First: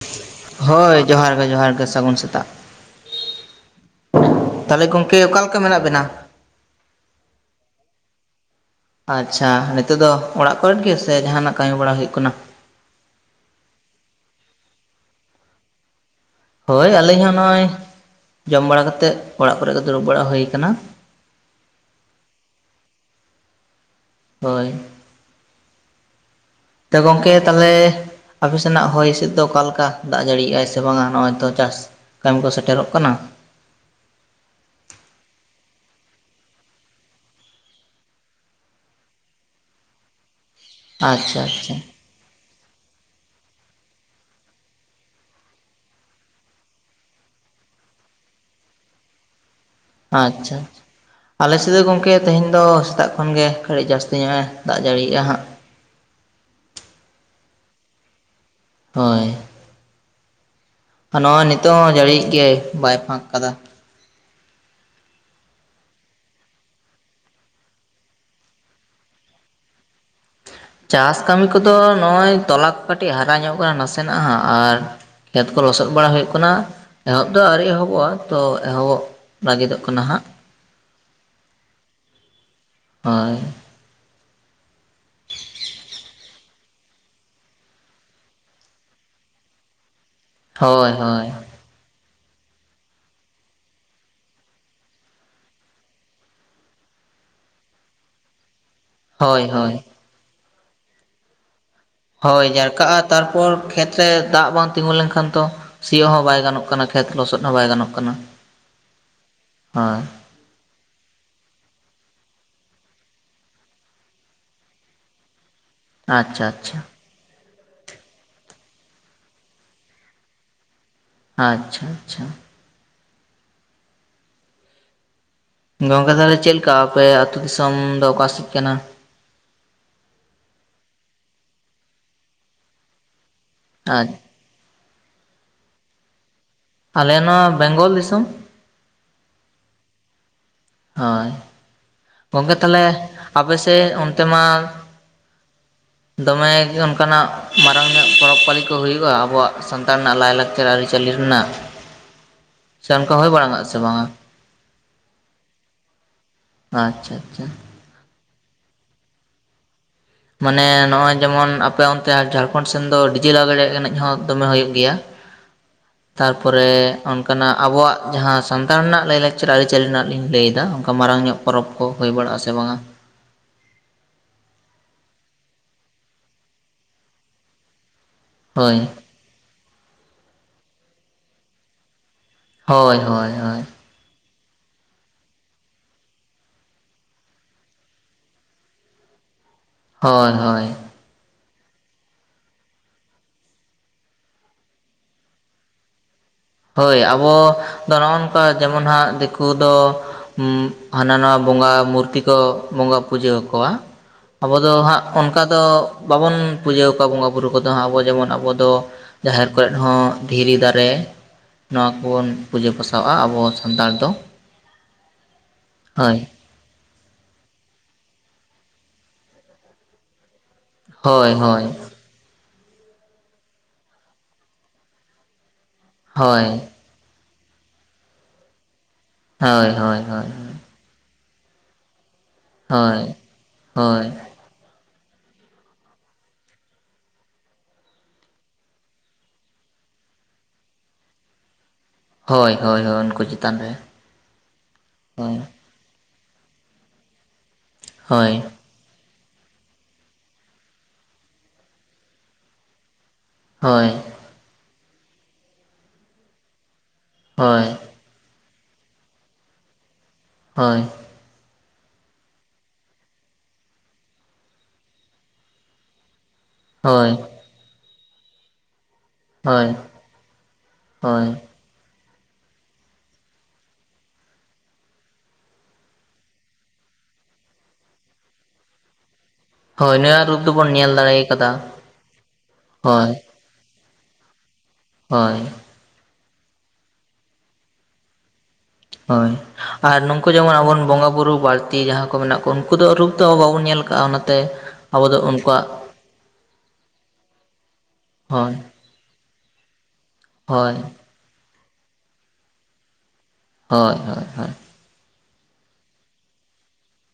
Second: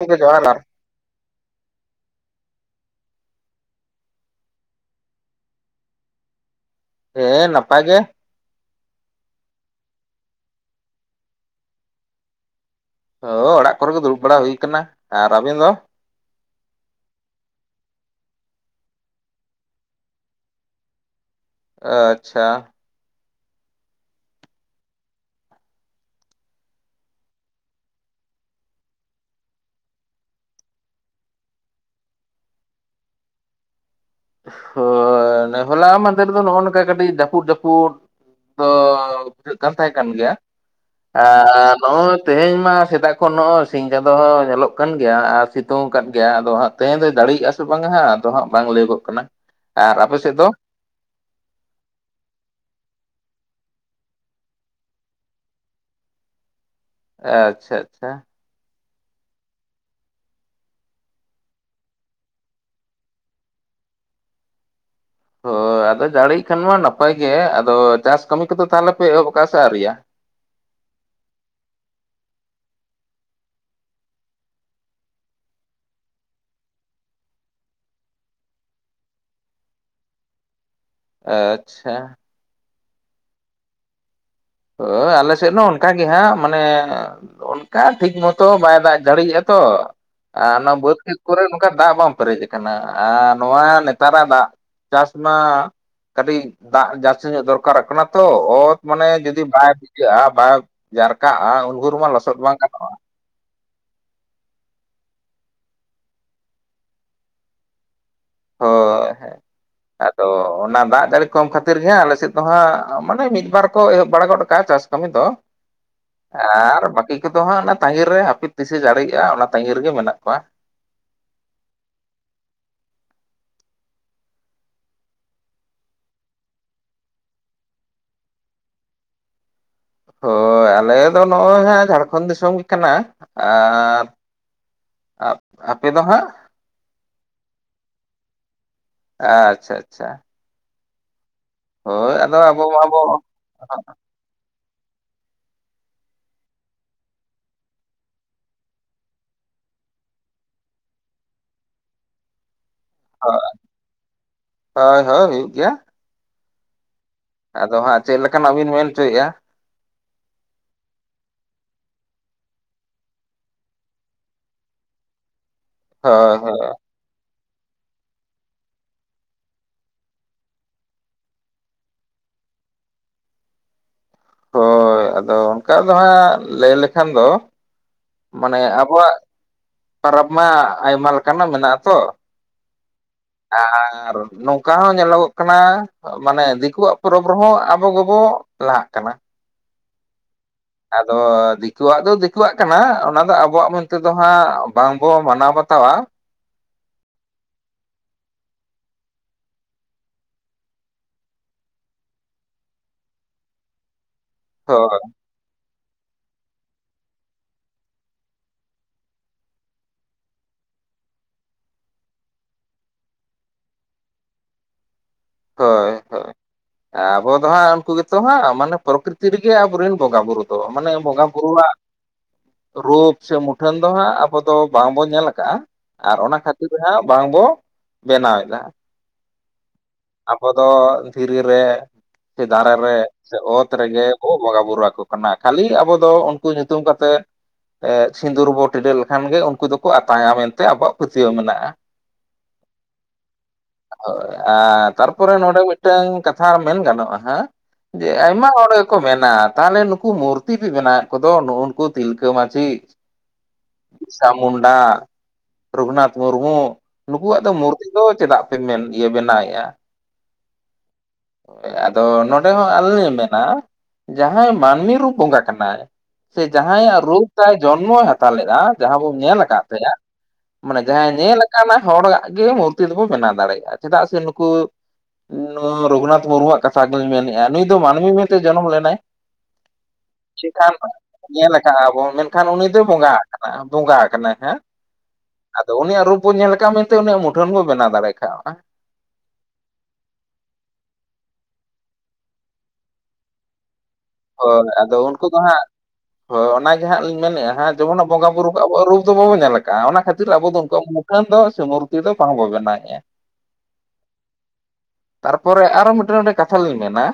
ᱜᱚᱝᱠᱮ, ᱡᱚᱦᱟᱨ ᱜᱟᱨ᱾ ᱦᱳᱭ, ᱡᱚᱦᱟᱨ ᱜᱮ, ᱡᱚᱦᱟᱨ ᱜᱮ ᱥᱟᱹᱜᱩᱱ ᱥᱮᱛᱟᱜ᱾ ᱛᱟᱞᱮ ᱜᱚᱝᱠᱮ, ᱚᱠᱟ ᱞᱮᱠᱟ ᱢᱮᱱᱟᱜ ᱵᱮᱱᱟ? ᱦᱮᱸᱻ, ᱱᱟᱯᱟᱭ ᱜᱮ᱾ ᱟᱪᱪᱷᱟ, ᱱᱤᱛᱚᱜ ᱫᱚ ᱚᱲᱟᱜ ᱠᱚᱨᱮᱫ ᱜᱮ ᱥᱮ ᱡᱟᱦᱟᱱᱟᱜ ᱠᱟᱹᱢᱤ ᱵᱟᱲᱟ ᱦᱩᱭᱩᱜ ᱠᱟᱱᱟ? ᱦᱳᱻ, ᱚᱲᱟᱜ ᱠᱚᱨᱮ ᱜᱮ ᱫᱩᱲᱩᱵ ᱵᱟᱲᱟ ᱦᱩᱭ ᱠᱟᱱᱟ ᱟᱨ ᱟᱵᱤᱱ ᱫᱚ? ᱦᱳᱭᱻ, ᱟᱹᱞᱤᱧ ᱦᱚᱸ ᱱᱚᱜᱼᱚᱭ ᱡᱚᱢ ᱵᱟᱲᱟ ᱠᱟᱛᱮᱜ, ᱚᱲᱟᱜ ᱠᱚᱨᱮ ᱜᱮ ᱫᱩᱲᱩᱵ ᱵᱟᱲᱟ ᱦᱩᱭ ᱠᱟᱱᱟ᱾ ᱟᱹᱪᱪᱷᱟ᱾ ᱦᱳᱭ᱾ ᱛᱚ ᱜᱚᱝᱠᱮ ᱛᱟᱞᱮ ᱟᱯᱮ ᱥᱮᱱᱟᱜ ᱦᱚᱭ ᱥᱤᱜ ᱫᱚ ᱚᱠᱟ ᱞᱮᱠᱟ, ᱫᱟᱜ ᱡᱟᱹᱲᱤ ᱭᱮ ᱟᱭ ᱥᱮ ᱵᱟᱝᱟ? ᱱᱚᱜᱼᱚᱭ ᱛᱚ ᱪᱟᱥ ᱠᱟᱹᱢᱤ ᱠᱚ ᱥᱮᱴᱮᱨᱚᱜ ᱠᱟᱱᱟ! ᱦᱳᱣ, ᱱᱮ ᱦᱚᱞᱟ ᱢᱟᱸᱫᱷᱮᱨ ᱫᱚ ᱱᱚᱜᱼᱚ ᱱᱚᱝᱠᱟ ᱠᱟᱹᱴᱤᱜ ᱡᱟᱯᱩᱫ-ᱡᱟᱯᱩᱫ᱾ ᱫᱚ ᱵᱩᱡᱷᱟᱹᱜ ᱠᱟᱱ, ᱛᱟᱦᱮ ᱠᱟᱱ ᱜᱮᱭᱟ ᱟ ᱟᱪᱪᱷᱟ ᱟᱪᱪᱷᱟ ᱱᱚᱜᱼᱚ ᱛᱮᱦᱮᱧ ᱢᱟ ᱥᱮᱛᱟᱜ ᱠᱷᱚᱱ ᱱᱚᱜᱼᱚ ᱥᱤᱧ ᱪᱟᱸᱫᱚ ᱦᱚ ᱧᱮᱞᱚᱜ ᱠᱟᱱ ᱜᱮᱭᱟ ᱟ ᱥᱤᱛᱩᱝ ᱠᱟᱫ ᱜᱮᱭᱟ᱾ ᱟᱫᱚ ᱦᱟᱸᱜ ᱛᱮᱦᱮᱧ ᱫᱚᱭ ᱫᱟᱹᱲᱤ ᱭᱮᱜᱼᱟ ᱥᱮ ᱵᱟᱝᱟ ᱦᱟᱸᱜ, ᱟᱫᱚ ᱦᱟᱸᱜ ᱵᱟᱝ ᱞᱟᱹᱭᱚᱜᱚᱜ ᱠᱟᱱᱟ! ᱟᱨ ᱟᱯᱮ ᱥᱮᱫ ᱫᱚ ᱟᱪᱪᱷᱟ! ᱟᱞᱮᱥᱮ ᱫᱚ ᱜᱚᱝᱠᱮ, ᱛᱮᱦᱮᱧ ᱫᱚ ᱥᱮᱛᱟᱜ ᱠᱷᱚᱱ ᱜᱮ ᱠᱷᱟᱹᱲᱤᱜ ᱡᱟᱹᱥᱛᱤ ᱧᱚᱜᱼᱮ ᱫᱟᱜ ᱡᱟᱹᱲᱤᱭᱮᱜᱼᱟ, ᱦᱟᱸᱜ᱾ ᱟᱪᱪᱷᱟ-ᱪᱷᱟ᱾ ᱦᱳᱭ᱾ ᱟ ᱱᱚᱜᱼᱚᱭ ᱱᱤᱛᱚᱜ ᱚᱸ ᱡᱟᱲᱤᱭᱮᱜ ᱜᱮᱭᱟᱭ, ᱵᱟᱭ ᱯᱷᱟᱸᱠ ᱠᱟᱫᱟ᱾ ᱦᱳ, ᱟᱫᱚ ᱡᱟᱹᱲᱤᱭᱮᱜ ᱠᱷᱟᱱ ᱢᱟ ᱱᱟᱯᱟᱭ ᱜᱮᱻ, ᱟᱫᱚ ᱪᱟᱥ ᱠᱟᱹᱢᱤ ᱠᱚᱫᱚ ᱛᱷᱟᱞᱮ ᱯᱮ ᱮᱦᱚᱵ ᱠᱟᱜᱼᱟ ᱥᱮ ᱟᱣᱨᱤ ᱭᱟᱦ? ᱪᱟᱥ ᱠᱟᱹᱢᱤ ᱠᱚᱫᱚ ᱱᱚᱜᱼᱚᱭ, ᱛᱚᱞᱟ ᱠᱚ ᱠᱟᱹᱴᱤᱡ ᱦᱟᱨᱟ ᱧᱚᱜ ᱠᱟᱱᱟ᱾ ᱱᱟᱥᱮᱱᱟᱜ ᱦᱟᱸᱜ ᱟᱨ ᱠᱷᱮᱛ ᱠᱚ ᱞᱚᱥᱚᱜ ᱵᱟᱲᱟ ᱦᱳᱭᱳᱜ ᱠᱟᱱᱟ᱾ ᱮᱦᱚᱵ ᱫᱚ ᱟᱣᱨᱤ ᱮᱦᱚᱵᱚᱜᱼᱟ, ᱛᱚ ᱮᱦᱚᱵᱚᱜ ᱞᱟᱹᱜᱤᱫᱚᱜ ᱠᱟᱱᱟ ᱦᱟᱸᱜ᱾ ᱟᱪᱪᱷᱟ᱾ ᱦᱳᱭ᱾ ᱦᱳ, ᱟᱞᱮ ᱥᱮᱫ ᱦᱚᱸ ᱚᱱᱠᱟ ᱜᱮ ᱦᱟᱸᱜ, ᱢᱟᱱᱮ ᱚᱱᱠᱟ ᱴᱷᱤᱠ ᱢᱚᱛᱚ ᱵᱟᱭ ᱫᱟᱜ ᱡᱟᱹᱲᱤᱭᱮᱜᱼᱟ, ᱛᱚ ᱟ ᱚᱱᱟ ᱦᱳᱭ ᱵᱟᱹᱫᱽ ᱠᱷᱮᱛ ᱦᱳᱭ ᱠᱚᱨᱮ ᱱᱚ ᱠᱟ ᱫᱟᱜ ᱵᱟᱢ ᱯᱮᱨᱮᱡ ᱠᱟᱱᱟ ᱟᱨ ᱱᱚᱣᱟ, ᱱᱮᱛᱟᱨᱟᱜ ᱫᱟᱜ ᱪᱟᱥ ᱢᱟ ᱠᱟᱹᱴᱤᱜ ᱫᱟᱜ ᱡᱟᱥᱥᱤ ᱧᱚᱜ ᱫᱚᱨᱠᱟᱨᱚᱜ ᱠᱟᱱᱟ ᱛᱚᱻ᱾ ᱚᱛ ᱢᱟᱱᱮ ᱦᱳᱭ ᱫᱤ ᱵᱟᱭ ᱦᱳᱭ ᱵᱩᱡᱟᱹᱜᱼᱟ, ᱵᱟᱣ ᱡᱟᱨᱠᱟᱼᱟ, ᱦᱳᱭ, ᱡᱟᱨᱠᱟᱜᱼᱟ᱾ ᱛᱟᱨᱯᱚᱨ ᱠᱷᱮᱛ ᱨᱮ ᱫᱟᱜ ᱵᱟᱝ ᱛᱤᱸᱜᱩ ᱞᱮᱸᱠᱷᱟᱱ ᱛᱚ! ᱥᱤᱭᱚᱜ ᱦᱚᱸ ᱵᱟᱭ ᱜᱟᱱᱚᱜ ᱠᱟᱱᱟ, ᱠᱷᱮᱛ ᱞᱚᱥᱚᱫ ᱦᱚᱸ ᱵᱟᱭ ᱜᱟᱱᱚᱜ ᱠᱟᱱᱟ! ᱦᱳ, ᱦᱮᱸ, ᱦᱳᱭ ᱟᱫᱚ ᱚᱱᱟ ᱫᱟᱜ ᱡᱟᱲᱤ ᱠᱚᱢ ᱠᱷᱟᱹᱛᱤᱨ ᱜᱮ ᱦᱟᱸᱜ, ᱟᱞᱮᱥᱮᱫ ᱫᱚ ᱦᱟᱸᱜ ᱢᱟᱱᱮ ᱢᱤᱫ, ᱵᱟᱨ ᱠᱚ ᱮᱦᱚᱵ ᱵᱟᱲᱟ ᱜᱚᱫ ᱠᱟᱜᱼᱟ, ᱪᱟᱥ ᱠᱟᱹᱢᱤ ᱫᱚ᱾ ᱟᱪᱪᱷᱟ ᱟᱪᱪᱷᱟ ᱟᱨ ᱵᱟᱹᱠᱤ ᱠᱚᱫᱚ ᱦᱟᱸᱜ ᱱᱟ ᱛᱟᱸᱜᱤ ᱨᱮ, ᱦᱟᱯᱤ ᱛᱤᱥᱮ ᱡᱟᱲᱤᱭᱮᱜᱼᱟ, ᱚᱱᱟ ᱛᱟᱸᱜᱤ ᱨᱮᱜᱮ ᱢᱮᱱᱟᱜ ᱠᱚᱣᱟ᱾ ᱟᱪᱪᱷᱟ-ᱪᱷᱟ! ᱜᱚᱝᱠᱮ, ᱛᱷᱟᱞᱮ ᱪᱮᱞᱠᱟ ᱟᱯᱮ ᱟᱛᱩ ᱫᱤᱥᱚᱢ ᱫᱚ, ᱚᱠᱟ ᱥᱮᱡ ᱠᱟᱱᱟ? ᱦᱳᱭ, ᱟᱞᱮ ᱫᱚ ᱱᱚᱜᱼᱚᱭ ᱦᱟᱸᱜ 'ᱡᱷᱟᱲᱠᱷᱚᱱ' ᱫᱤᱥᱚᱢ ᱜᱮ ᱠᱟᱱᱟ ᱟᱨ ᱟᱯ ᱟᱯᱮ ᱫᱚ ᱦᱟᱸᱜ? ᱟᱞᱮ ᱱᱚ 'ᱵᱮᱝᱜᱚᱞ ᱫᱤᱥᱚᱢ'᱾ ᱟᱪᱪᱷᱟ-ᱪᱷᱟ᱾ ᱦᱳᱭ ᱟᱫᱚ ᱜᱚᱢᱠᱮ ᱟᱵᱚ ᱛᱟᱦᱞᱮ ᱢᱟᱵᱚ ᱟᱯᱮᱥᱮᱫ ᱚᱱᱛᱮ ᱢᱟ ᱫᱚᱢᱮᱜᱮ ᱚᱱᱠᱟᱱᱟᱜ ᱢᱟᱨᱟᱝ ᱧᱚᱜ ᱯᱚᱨᱚᱵᱽ ᱯᱟᱹᱞᱤ ᱠᱚ ᱦᱩᱭᱩᱜᱼᱟ, ᱟᱵᱚᱣᱟᱜ ᱥᱟᱱᱛᱟᱲ ᱨᱮᱱᱟᱜ ᱞᱟᱭ ᱞᱟᱠᱪᱟᱨ ᱟᱹᱨᱤ ᱪᱟᱹᱞᱤ ᱨᱮᱱᱟᱜ ᱾ ᱦᱳᱭ ᱵᱟᱝᱟ ᱦᱳᱭ ᱦᱩᱭᱩᱜ ᱜᱮᱭᱟ ᱾ ᱟᱪᱪᱷᱟ ᱟᱪᱪᱷᱟ ᱾ ᱟᱫᱚ ᱦᱟᱸᱜ ᱪᱮᱫ ᱞᱮᱠᱟᱱᱟᱜ ᱵᱤᱱ ᱢᱮᱱ ᱦᱚᱪᱚᱭᱮᱜᱼᱟ᱾ ᱢᱟᱱᱮ ᱱᱚᱜᱼᱚᱭ ᱡᱮᱢᱚᱱ ᱟᱯᱮ ᱚᱱᱛᱮ ᱡᱷᱟᱲᱠᱷᱚᱱᱰ ᱥᱮᱱ ᱫᱚ ᱰᱤᱡᱮ ᱞᱟᱜᱟᱲ ᱮᱱᱮᱡ ᱦᱚᱸ ᱫᱚᱢᱮ ᱦᱩᱭᱩᱜ ᱜᱮᱭᱟ ᱾ [inaudible] ᱦᱳᱭ ᱛᱟᱨᱯᱚᱨᱮ ᱚᱱᱠᱟᱱᱟᱜ ᱟᱵᱚᱣᱟᱜ ᱡᱟᱦᱟᱸ ᱥᱟᱱᱛᱟᱲ ᱨᱮᱱᱟᱜ ᱞᱟᱹᱭ ᱞᱟᱠᱪᱟᱨ ᱟᱹᱨᱤᱪᱟᱹᱞᱤ ᱨᱮᱱᱟᱜ ᱞᱤᱧ ᱞᱟᱹᱭᱮᱫᱟ ᱚᱱᱠᱟ ᱢᱟᱨᱟᱝ ᱧᱚᱜ ᱯᱚᱨᱚᱵᱽ ᱠᱚ ᱦᱩᱭ ᱵᱟᱲᱟᱜᱼᱟ ᱥᱮ ᱵᱟᱝᱟ? ᱦᱳᱭ ᱟᱫᱚ ᱚᱱᱠᱟ ᱫᱚ ᱦᱟᱸᱜ ᱞᱟᱹᱭ ᱞᱮᱠᱷᱟᱱ ᱫᱚ ᱢᱟᱱᱮ ᱦᱳᱭ ᱟᱵᱚᱣᱟᱜ ᱯᱟᱨᱚᱵᱽ ᱢᱟ ᱟᱭᱢᱟ ᱞᱮᱠᱟᱱᱟᱜ ᱢᱮᱱᱟᱜᱼᱟ ᱛᱚ ᱦᱳᱭ ᱦᱳᱭ ᱦᱳᱭ ᱟᱨ ᱱᱚᱝᱠᱟ ᱦᱚᱸ ᱧᱮᱞᱚᱜᱚᱜ ᱠᱟᱱᱟ ᱢᱟᱱᱮ ᱫᱤᱠᱩᱣᱟᱜ ᱯᱚᱨᱚᱵᱽ ᱨᱮᱦᱚᱸ ᱟᱵᱚ ᱜᱮᱵᱚ ᱞᱟᱦᱟᱜ ᱠᱟᱱᱟ᱾ ᱦᱳᱭ ᱦᱳᱭ ᱾ ᱟᱫᱚ ᱫᱤᱠᱩᱣᱟᱜ ᱫᱚ ᱫᱤᱠᱩᱣᱟᱜ ᱠᱟᱱᱟ ᱚᱱᱟ ᱫᱚ ᱟᱵᱚᱣᱟᱜ ᱢᱮᱱᱛᱮ ᱫᱚ ᱦᱟᱸᱜ ᱵᱟᱝᱵᱚ ᱢᱟᱱᱟᱣ ᱵᱟᱛᱟᱣᱟ᱾ ᱦᱳᱭ ᱟᱵᱚ ᱫᱚ ᱱᱚᱜᱼᱚ ᱱᱚᱝᱠᱟ ᱡᱮᱢᱚᱱ ᱦᱟᱸᱜ ᱫᱤᱠᱩ ᱫᱚ ᱦᱟᱱᱟ ᱱᱚᱣᱟ ᱵᱚᱸᱜᱟ ᱢᱩᱨᱛᱤ ᱠᱚ ᱵᱚᱸᱜᱟ ᱯᱩᱡᱟᱹ ᱟᱠᱚᱣᱟ ᱾ ᱟᱵᱚᱫ ᱫᱚ ᱦᱳᱭ ᱦᱟᱸᱜ ᱚᱱᱠᱟ ᱫᱚ ᱵᱟᱵᱚᱱ ᱯᱩᱡᱟᱹᱣ ᱠᱚᱣᱟ ᱵᱚᱸᱜᱟᱼ ᱵᱩᱨᱩ ᱠᱚᱫᱚ ᱦᱟᱸᱜ ᱟᱵᱚ ᱡᱮᱢᱚᱱ ᱟᱵᱚ ᱫᱚ ᱡᱟᱦᱮᱨ ᱠᱚᱨᱮ ᱦᱚᱸ ᱫᱷᱤᱨᱤ ᱫᱟᱨᱮ᱾ ᱱᱚᱣᱟ ᱠᱚᱵᱚᱱ ᱯᱩᱡᱟᱹ ᱯᱟᱥᱟᱣᱼᱟ ᱟᱵᱚ ᱥᱟᱱᱛᱟᱲ ᱫᱚ ᱾ ᱦᱳᱭ ᱦᱳᱭ ᱟᱵᱚ ᱫᱚ ᱦᱟᱸᱜ ᱩᱱᱠᱩ ᱜᱮᱛᱚ ᱦᱟᱸᱜ ᱢᱟᱱᱮ ᱯᱨᱚᱠᱨᱤᱛᱤᱤ ᱨᱮᱜᱮ ᱟᱵᱚᱨᱮᱱ ᱵᱚᱸᱜᱟ ᱵᱩᱨᱩ ᱾ ᱛᱚ ᱢᱟᱱᱮ ᱵᱚᱸᱜᱟ ᱦᱳᱭ ᱦᱳᱭ ᱵᱩᱨᱩᱣᱟᱜ ᱨᱩᱯ ᱥᱮ ᱢᱩᱴᱷᱟᱹᱱ ᱫᱚ ᱦᱟᱸᱜ ᱟᱵᱚ ᱫᱚ ᱵᱟᱝᱵᱚᱱ ᱧᱮᱞ ᱟᱠᱟᱜᱼᱟ᱾ ᱟᱨ ᱚᱱᱟ ᱦᱳᱭ ᱠᱷᱟᱹᱛᱤᱨ ᱦᱟᱸᱜ ᱵᱟᱝ ᱵᱚ ᱵᱮᱱᱟᱣᱮᱫᱟ᱾ ᱦᱳᱭ ᱦᱳᱭ᱾ ᱦᱳᱭ ᱟᱵᱚ ᱫᱚ ᱫᱷᱤᱨᱤ ᱨᱮ ᱥᱮ ᱫᱟᱨᱮ ᱨᱮ ᱦᱳᱭ ᱥᱮ ᱚᱛ ᱦᱳᱭ ᱨᱮᱜᱮ ᱵ ᱵᱚᱸᱜᱟᱼ ᱵᱳᱩᱨᱩ ᱟᱠᱚ ᱠᱟᱱᱟ ᱠᱷᱟᱹᱞᱤ ᱟᱵᱚ ᱫᱚ ᱩᱱᱠᱩ ᱧᱩᱛᱩᱢ ᱠᱟᱛᱮᱫ ᱥᱤᱸᱫᱩᱨ ᱵᱚ ᱴᱤᱰᱟᱹ ᱞᱮᱠᱷᱟᱱ ᱜᱮ ᱩᱱᱠᱩ ᱫᱚᱠᱚ ᱟᱛᱟᱝᱟ ᱢᱮᱱᱛᱮ ᱟᱵᱚᱣᱟᱜ ᱯᱟᱹᱛᱭᱟᱹᱣ ᱢᱮᱱᱟᱜᱼᱟ ᱾ ᱦᱳᱭ ᱦᱳᱭ ᱦᱳᱭ ᱩᱱᱠᱩ ᱪᱮᱛᱟᱱ ᱨᱮ ᱦᱳᱭ ᱟᱨ ᱾ ᱛᱟᱨᱯᱚᱨᱮ ᱱᱚᱰᱮ ᱢᱤᱫᱴᱟᱝ ᱠᱟᱛᱷᱟ ᱢᱮᱱ ᱜᱟᱱᱚᱜᱼᱟ ᱡᱮ ᱦᱳᱭ ᱟᱭᱢᱟ ᱦᱚᱲ ᱠᱚ ᱢᱮᱱᱟ ᱛᱟᱦᱚᱞᱮ ᱱᱩᱠᱩ ᱢᱩᱨᱛᱤ ᱵᱮᱱᱟᱜ ᱠᱚᱫᱚ ᱱᱩᱜᱼᱩ ᱱᱩᱠᱩ ᱛᱤᱞᱠᱟᱹ ᱢᱟᱹᱡᱷᱤ ᱦᱳᱭ ᱥᱟ ᱢᱩᱱᱰᱟ ᱨᱚᱜᱷᱩᱱᱟᱛᱷ ᱢᱩᱨᱢᱩ ᱱᱩᱠᱩᱣᱟᱜ ᱫᱚ ᱦᱳᱭ ᱢᱩᱨᱛᱤ ᱫᱚ ᱪᱮᱫᱟᱜ ᱯᱮ ᱢᱮᱱ ᱤᱭᱟᱹ ᱵᱮᱱᱟᱣᱮᱫᱼᱟ? ᱦᱳᱭ᱾ ᱟᱫᱚ ᱱᱚᱸᱰᱮ ᱦᱚᱸ ᱟᱞ ᱞᱮ ᱢᱮᱱᱟ ᱡᱟᱦᱟᱸᱭ ᱢᱟᱹᱱᱢᱤ ᱨᱩᱯ ᱵᱚᱸᱜᱟ ᱠᱟᱱᱟᱭ ᱥᱮ ᱡᱟᱦᱟᱸᱭᱟᱜ ᱦᱳᱭ ᱨᱩᱯ ᱛᱟᱭ ᱡᱚᱱᱢᱚᱭ ᱦᱟᱛᱟᱣ ᱞᱮᱜᱼᱟ᱾ ᱡᱟᱦᱟᱸ ᱵᱚᱱ ᱧᱮᱞ ᱟᱠᱟᱫ ᱦᱳᱭ ᱛᱟᱭᱟ, ᱢᱟᱱᱮ ᱡᱟᱦᱟᱸ ᱦᱳᱭ ᱧᱮᱞ ᱦᱚᱲᱟᱜ ᱜᱮ ᱢᱩᱨᱛᱤ ᱫᱚᱵᱚᱱ ᱵᱮᱱᱟᱣ ᱫᱟᱲᱮᱭᱟᱜᱼᱟ ᱪᱮᱫᱟᱜ ᱥᱮ ᱱᱩᱠᱩ ᱱᱚᱣᱟ ᱨᱚᱜᱷᱩᱱᱟᱛᱷ ᱢᱩᱨᱢᱩᱣᱟᱜ ᱠᱟᱛᱷᱟ ᱜᱮᱧ ᱢᱮᱱᱮᱫᱼᱟ ᱱᱩᱭ ᱫᱚ ᱢᱟᱹᱱᱢᱤ ᱢᱮᱱᱛᱮ ᱡᱚᱱᱚᱢ ᱞᱮᱱᱟᱭ᱾ ᱦᱳᱭ ᱱᱩᱭᱟᱜ ᱨᱩᱯ ᱫᱚᱵᱚᱱ ᱪᱠᱷᱟᱱ ᱧᱮᱞ ᱫᱟᱲᱮ ᱠᱟᱫᱟ ᱧᱮᱞᱟᱠᱟᱜᱼᱟ ᱵᱚᱱ ᱢᱮᱱᱠᱷᱟᱱ ᱩᱱᱤ ᱫᱚ ᱦᱳᱭ ᱵᱚᱸᱜᱟᱜ᱾ ᱠᱟᱱᱟ ᱵᱚᱸᱜᱟ ᱟᱠᱟᱱᱟ ᱦᱟᱜ ᱾ ᱦᱳᱭ᱾ ᱟᱫᱚ ᱩᱱᱤᱭᱟᱜ ᱨᱩᱯ ᱵᱚᱱ ᱧᱮᱞ ᱠᱫ ᱢᱮᱱᱛᱮ ᱩᱱᱤᱭᱟᱜ ᱢᱩᱴᱷᱟᱹᱱ ᱵᱚᱱ ᱵᱮᱱᱟᱣ ᱫᱟᱲᱮ ᱠᱟᱜᱼᱟ᱾ ᱦᱳᱭ᱾ ᱟᱨ ᱱᱩᱠᱩ ᱡᱮᱢᱚᱱ ᱟᱵᱚ ᱵᱚᱸᱜᱟᱼ ᱵᱩᱨᱩ ᱵᱟᱹᱲᱛᱤ ᱡᱟᱦᱟᱸᱭ ᱠᱚ ᱢᱮᱱᱟᱜ ᱠᱚᱣᱟ ᱩᱱᱠᱩ ᱫᱚ ᱨᱩᱯ ᱫᱚ ᱵᱟᱵᱚᱱ ᱧᱮᱞ ᱠᱟᱜᱼᱟ ᱚᱱᱟ᱾ ᱦᱳᱭ ᱟᱫᱚ ᱩᱱᱠᱩ ᱫᱚ ᱦᱟᱸᱜ ᱦᱳᱭ ᱚᱱᱟ ᱜᱮ ᱦᱟᱸᱜ ᱞᱤᱧ ᱢᱮᱱᱮᱫᱼᱟ ᱦᱟᱸᱜ ᱡᱮᱢᱚᱱ ᱵᱚᱸᱜᱟ ᱵᱩᱨᱩ ᱦᱳᱭ ᱠᱚ ᱟᱵᱚ ᱟᱜ ᱨᱩᱯ᱾ ᱟᱵᱚ ᱫᱚ ᱵᱟᱵᱚᱱ ᱧᱮᱞ ᱠᱟᱜᱼᱟ ᱚᱱᱟ ᱠᱷᱟᱹᱛᱤᱨ ᱟᱵᱚ ᱫᱚ ᱦᱳᱭ ᱩᱱᱠᱩᱣᱟᱜ ᱢᱩᱠᱷᱟᱹᱱ ᱫᱚ ᱥᱮ ᱢᱩᱨᱛᱤ ᱫᱚ ᱵᱟᱝ ᱵᱚ ᱵᱮᱱᱟᱣᱮᱫᱼᱟ᱾ ᱦᱳᱭ ᱦᱳᱭ ᱦᱳᱭ᱾ ᱛᱟᱨ ᱯᱚᱨᱮ ᱟᱨ ᱦᱚ ᱢᱤᱫᱴᱮᱱ ᱠᱟᱛᱷᱟ ᱞᱤᱧ ᱢᱮᱱᱟ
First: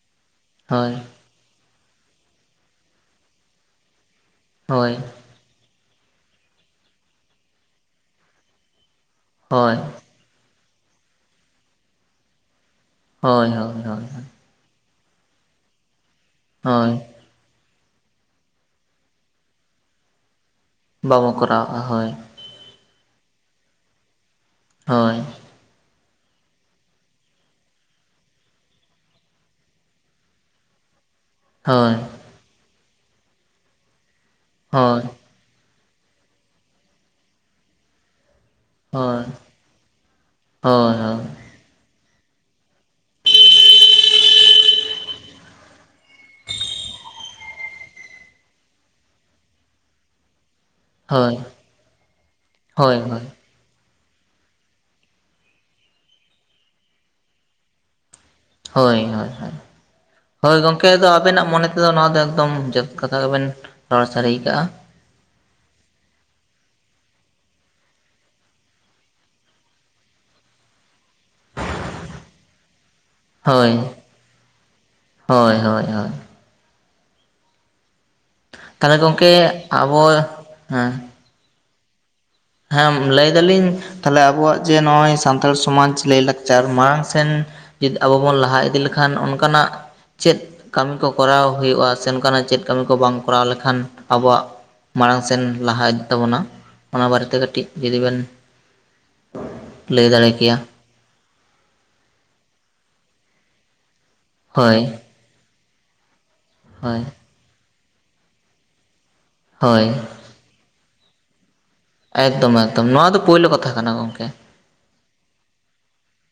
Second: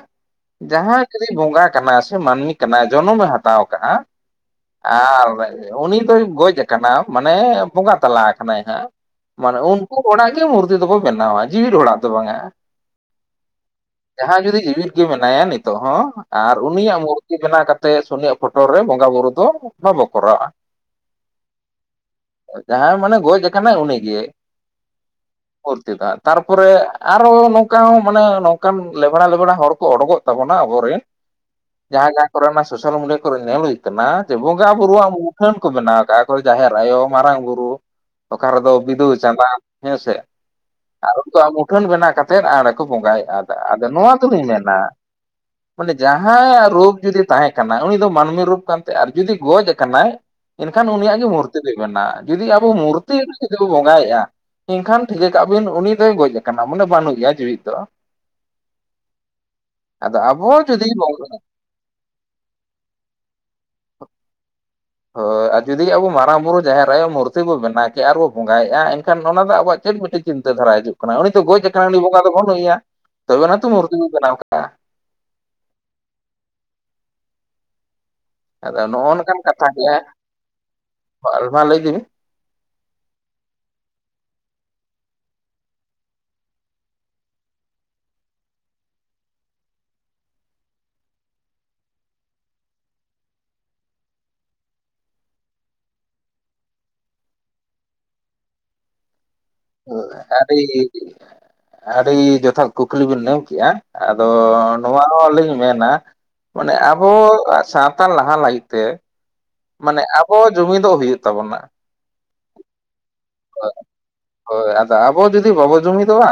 ᱦᱳᱭ ᱡᱟᱦᱟᱸᱭ ᱡᱩᱫᱤ ᱵᱚᱸᱜᱟ᱾ ᱠᱟᱱᱟᱭ ᱥᱮ ᱢᱟᱹᱱᱢᱤ ᱠᱟᱱᱟᱭ ᱡᱚᱱᱚᱢ ᱮ ᱦᱟᱛᱟᱣ ᱠᱟᱜᱼᱟ ᱦᱳᱭ ᱟᱨ᱾ ᱩᱱᱤ ᱫᱚᱭ ᱜᱚᱡ ᱟᱠᱟᱱᱟ ᱢᱟᱱᱮ ᱵᱚᱸᱜᱟ ᱛᱟᱞᱟ ᱟᱠᱟᱱᱟᱭ ᱦᱟᱸᱜ᱾ ᱢᱟᱱᱮ ᱩᱱᱠᱩ ᱦᱚᱲᱟᱜ ᱜᱮ ᱢᱩᱨᱛᱤ ᱫᱚᱵᱚ ᱵᱮᱱᱟᱣᱟ ᱡᱤᱣᱤᱫ ᱦᱚᱲᱟᱜ ᱫᱚ ᱵᱟᱝᱼᱟ᱾ ᱦᱳᱭ ᱦᱳᱭ ᱦᱳᱭ ᱡᱟᱦᱟᱸᱭ ᱡᱩᱫᱤ ᱡᱤᱣᱮᱫ ᱜᱮ ᱢᱮᱱᱟᱭᱟ ᱱᱤᱛᱟᱹᱜ ᱦᱚᱸ ᱟᱨ ᱦᱳᱭ ᱩᱱᱤᱭᱟᱜ ᱢᱩᱨ᱾ [unintelligible] ᱵᱮᱱᱟᱣ ᱠᱟᱛᱮᱫ ᱥᱩᱱᱤᱭᱟᱜ ᱯᱷᱚᱴᱚ ᱨᱮ ᱵᱚᱸᱜᱟ ᱵᱩᱨᱩ ᱫᱚ ᱵᱟᱵᱚ ᱠᱚᱨᱟᱣᱟ᱾ ᱵᱟᱵᱚ ᱠᱚᱨᱟᱣᱟᱜ-ᱟ ᱦᱳᱭ᱾ ᱡᱟᱦᱟᱸᱭ ᱢᱟᱱᱮ ᱜᱚᱡ ᱟᱠᱟᱱᱟᱭ ᱩᱱᱤ ᱜᱮ᱾ ᱦᱳᱭ᱾ [unintelligible] ᱛᱟᱨ ᱯᱚᱨᱮ ᱟᱨᱦᱚ ᱱᱚᱝᱠᱟ ᱦᱚᱸ ᱢᱟᱱᱮ ᱱᱚᱝᱠᱟᱱ ᱞᱮᱸᱵᱲᱟ ᱞᱮᱸᱵᱲᱟ ᱦᱚᱲ ᱠᱚ ᱚᱰᱳᱠᱚᱜ᱾ ᱛᱟᱵᱚᱱᱟ ᱟᱵᱚ ᱨᱮᱱ᱾ ᱦᱳᱭ ᱡᱟᱦᱟᱸ ᱡᱟᱦᱟᱸ ᱠᱚᱨᱮ ᱚᱱᱟ ᱥᱳᱥᱟᱞ ᱢᱤᱰᱤᱭᱟ ᱠᱚᱨᱮ ᱧᱮᱞ ᱦᱩᱭᱩᱜ ᱠᱟᱱᱟ ᱡᱮ ᱵᱚᱸᱜᱟ ᱦᱳᱭ ᱵᱩᱨᱩᱣᱟᱜ ᱢᱩ᱾ ᱢᱩᱴᱷᱟᱹᱱ ᱠᱚ ᱵᱮᱱᱟᱣ ᱠᱟᱜ-ᱟ ᱟᱠᱚ ᱡᱟᱦᱮᱨ ᱟᱭᱳ ᱢᱟᱨᱟᱝ ᱵᱩᱨᱩ᱾ ᱚᱠᱟ ᱨᱮᱫᱚ ᱵᱤᱫᱩ ᱦᱳᱭ ᱪᱟᱸᱫᱟᱱ ᱦᱮᱥᱮ ᱦᱳᱭ ᱟᱨ ᱦᱳᱭ ᱩᱱᱠᱩᱣᱟᱜ᱾ ᱢᱩᱴᱷᱟᱹᱱ ᱵᱮᱱᱟ ᱠᱟᱛᱮᱜ ᱟᱨᱚ ᱠᱚ ᱵᱚᱸᱜᱟᱭᱮᱫᱼᱟ ᱟᱫᱚ ᱟᱫᱚ ᱱᱚᱣᱟ ᱫᱚᱞᱤᱧ ᱢᱮᱱᱟ᱾ ᱩᱱᱤ ᱡᱟᱦᱟᱭ‌ ᱨᱩᱯ ᱡᱩᱫᱤ ᱛᱟᱦᱮᱸ ᱠᱟᱱᱟ ᱩᱱᱤ ᱫᱚ ᱢᱟᱹᱱᱢᱤ ᱨᱩᱯ ᱠᱟᱱ ᱛᱮ ᱟᱨ ᱡᱩᱫᱤ ᱜᱚᱡ ᱟᱠᱟᱱᱟᱭ᱾ ᱮᱱᱠᱷᱟᱱ ᱩᱱᱤᱭᱟᱜ ᱜᱮ ᱦᱳᱭ ᱢᱩᱨᱛᱤ ᱫᱚᱭ ᱵᱮᱱᱟᱜᱼᱟ ᱡᱩᱫᱤ ᱟᱵᱚ ᱦᱳᱭ ᱢᱩᱨᱛᱤ ᱡᱩᱫᱤ ᱵᱚᱱ ᱵᱚᱸᱜᱟᱭᱮᱜᱼᱟ᱾ ᱮᱱᱠᱷᱟᱱ ᱴᱷᱤᱠᱟᱹ ᱠᱟᱜ ᱵᱤᱱ ᱩᱱᱤ ᱫᱚᱭ ᱜᱚᱡ ᱟᱠᱟᱱᱟ ᱢᱟᱱᱮ ᱵᱟᱹᱱᱩᱜ ᱮᱭᱟ ᱡᱤᱣᱤᱫ ᱫᱚ᱾ ᱦᱳᱭ ᱦᱳᱭ ᱦᱳᱭ ᱟᱫᱚ ᱟᱵᱚ ᱦᱳᱭ ᱡᱩᱫᱤ ᱜᱚᱝᱠᱮ ᱟᱫᱚ ᱦᱳᱭ ᱟᱵᱤᱱᱟᱜ᱾ ᱢᱚᱱᱮ ᱛᱮᱫᱚ ᱱᱚᱣᱟ ᱫᱚ ᱮᱠᱫᱚᱢ ᱡᱚᱥ ᱠᱟᱛᱷᱟ ᱜᱮᱵᱮᱱ ᱨᱚᱲ ᱥᱟᱹᱨᱤ ᱠᱟᱜ-ᱟ᱾ ᱦᱳᱭ ᱟᱨ ᱡᱩᱫᱤ ᱟᱵᱚ ᱢᱟᱨᱟᱝ ᱵᱩᱨᱩ ᱡᱟᱦᱮᱨ ᱟᱭᱳ ᱢᱩᱨᱛᱤ ᱵᱚ ᱵᱮᱱᱟᱣ ᱠᱮᱭᱟ ᱟᱨᱵᱚ ᱵᱚᱸᱜᱟᱭᱮᱜ-ᱟ ᱮᱱᱠᱷᱟᱱ ᱚᱱᱟ ᱨᱮᱱᱟᱜ ᱟᱵᱚᱣᱟᱜ ᱪᱮᱫ ᱢᱤᱫᱴᱤᱡ᱾ ᱪᱤᱱᱛᱟᱹ ᱫᱷᱟᱨᱟ ᱦᱤᱡᱩᱜ ᱠᱟᱱᱟ ᱩᱱᱤ ᱛᱚ ᱜᱚᱡ ᱟᱠᱟᱱ ᱩᱱᱤ ᱵᱚᱸᱜᱟ ᱫᱚ ᱵᱟᱹᱱᱩᱜ ᱮᱭᱟ ᱛᱚᱵᱮ ᱱᱟᱛᱚ ᱦᱳᱭ ᱢᱩᱨᱛᱤ ᱵᱚ ᱵᱮᱱᱟᱣ ᱠᱟᱜ᱾ ᱦᱳᱭ ᱦᱳᱭ ᱦᱳᱭ᱾ ᱟᱫᱚ ᱛᱟᱦᱚᱞᱮ ᱱᱚᱜ-ᱚ ᱱᱚᱝᱠᱟᱱ ᱠᱟᱛᱷᱟ ᱜᱚᱝᱠᱮ ᱜᱮ ᱟᱵᱚ ᱦᱮᱸ ᱦᱟᱸᱜ ᱢᱟ ᱞᱟᱹᱭ ᱤᱫᱤ ᱵᱤᱱ᱾ ᱦᱮᱸ ᱞᱟᱹᱭ ᱫᱟᱞᱤᱧ ᱛᱟᱦᱟᱞᱮ ᱵᱚᱣᱟᱜ ᱡᱮ ᱱᱚᱜ-ᱚᱭ ᱥᱟᱱᱛᱟᱲ ᱥᱚᱢᱟᱡᱽ ᱞᱟᱹᱭ ᱞᱟᱠᱪᱟᱨ ᱢᱟᱲᱟᱝ ᱥᱮᱱ᱾ ᱡᱩᱫᱤ ᱟᱵᱚ ᱵᱚᱱ ᱞᱟᱦᱟ ᱤᱫᱤ ᱞᱮᱠᱷᱟᱱ ᱚᱱᱠᱟ ᱱᱟᱜ᱾ ᱪᱮᱫ ᱠᱟᱢᱤ ᱠᱚ ᱠᱚᱨᱟᱣ ᱦᱩᱭᱩᱜᱼᱟ ᱥᱮ ᱚᱱᱠᱟ ᱱᱟᱜ ᱪᱮᱫ ᱠᱟᱢᱤ ᱠᱚ ᱵᱟᱝ ᱠᱚᱨᱟᱣ ᱞᱮᱠᱷᱟᱱ ᱟᱵᱚᱣᱟᱜ᱾ ᱢᱟᱲᱟᱝ ᱥᱮᱱ ᱞᱟᱦᱟ ᱤᱫᱤᱜ ᱛᱟᱵᱚᱱᱟ ᱚᱱᱟ ᱵᱟᱨᱮᱛᱮ ᱠᱟᱹᱴᱤᱡ ᱡᱩᱫᱤ ᱵᱮᱱ᱾ ᱞᱟᱹᱭ ᱫᱟᱲᱮ ᱟᱰᱤ ᱠᱮᱭᱟ ᱟᱰᱤ ᱡᱚᱛᱷᱟᱛ ᱠᱩᱠᱞᱤ ᱵᱮᱱ ᱢᱮᱱ ᱠᱮᱜ-ᱟ᱾ ᱟᱫᱚ ᱦᱳᱭ ᱱᱚᱣᱟ ᱦᱚᱸᱞᱤᱧ ᱢᱮᱱᱟ ᱢᱟᱱᱮ ᱦᱳᱭ ᱟᱵᱚᱣᱟᱜ ᱥᱟᱛ᱾ [unintelligible] ᱞᱟᱦᱟ ᱞᱟᱜᱤᱫ ᱛᱮ ᱦᱳᱭ ᱢᱟᱱᱮ ᱟᱵᱚ ᱡᱩᱢᱤᱫᱚᱜ ᱦᱩᱭᱩᱜ ᱛᱟᱵᱚᱱᱟ᱾ ᱮᱠᱫᱚᱢ ᱮᱠᱫᱚᱢ ᱱᱚᱣᱟ ᱫᱚ ᱯᱳᱭᱞᱳ ᱠᱟᱛᱷᱟ ᱠᱟᱱᱟ ᱜᱚᱝᱠᱮ᱾ ᱦᱳᱭ ᱟᱫᱚ ᱟᱵᱚ ᱡᱩᱫᱤ ᱵᱟᱵᱚ ᱡᱩᱢᱤᱫᱚᱜ-ᱟ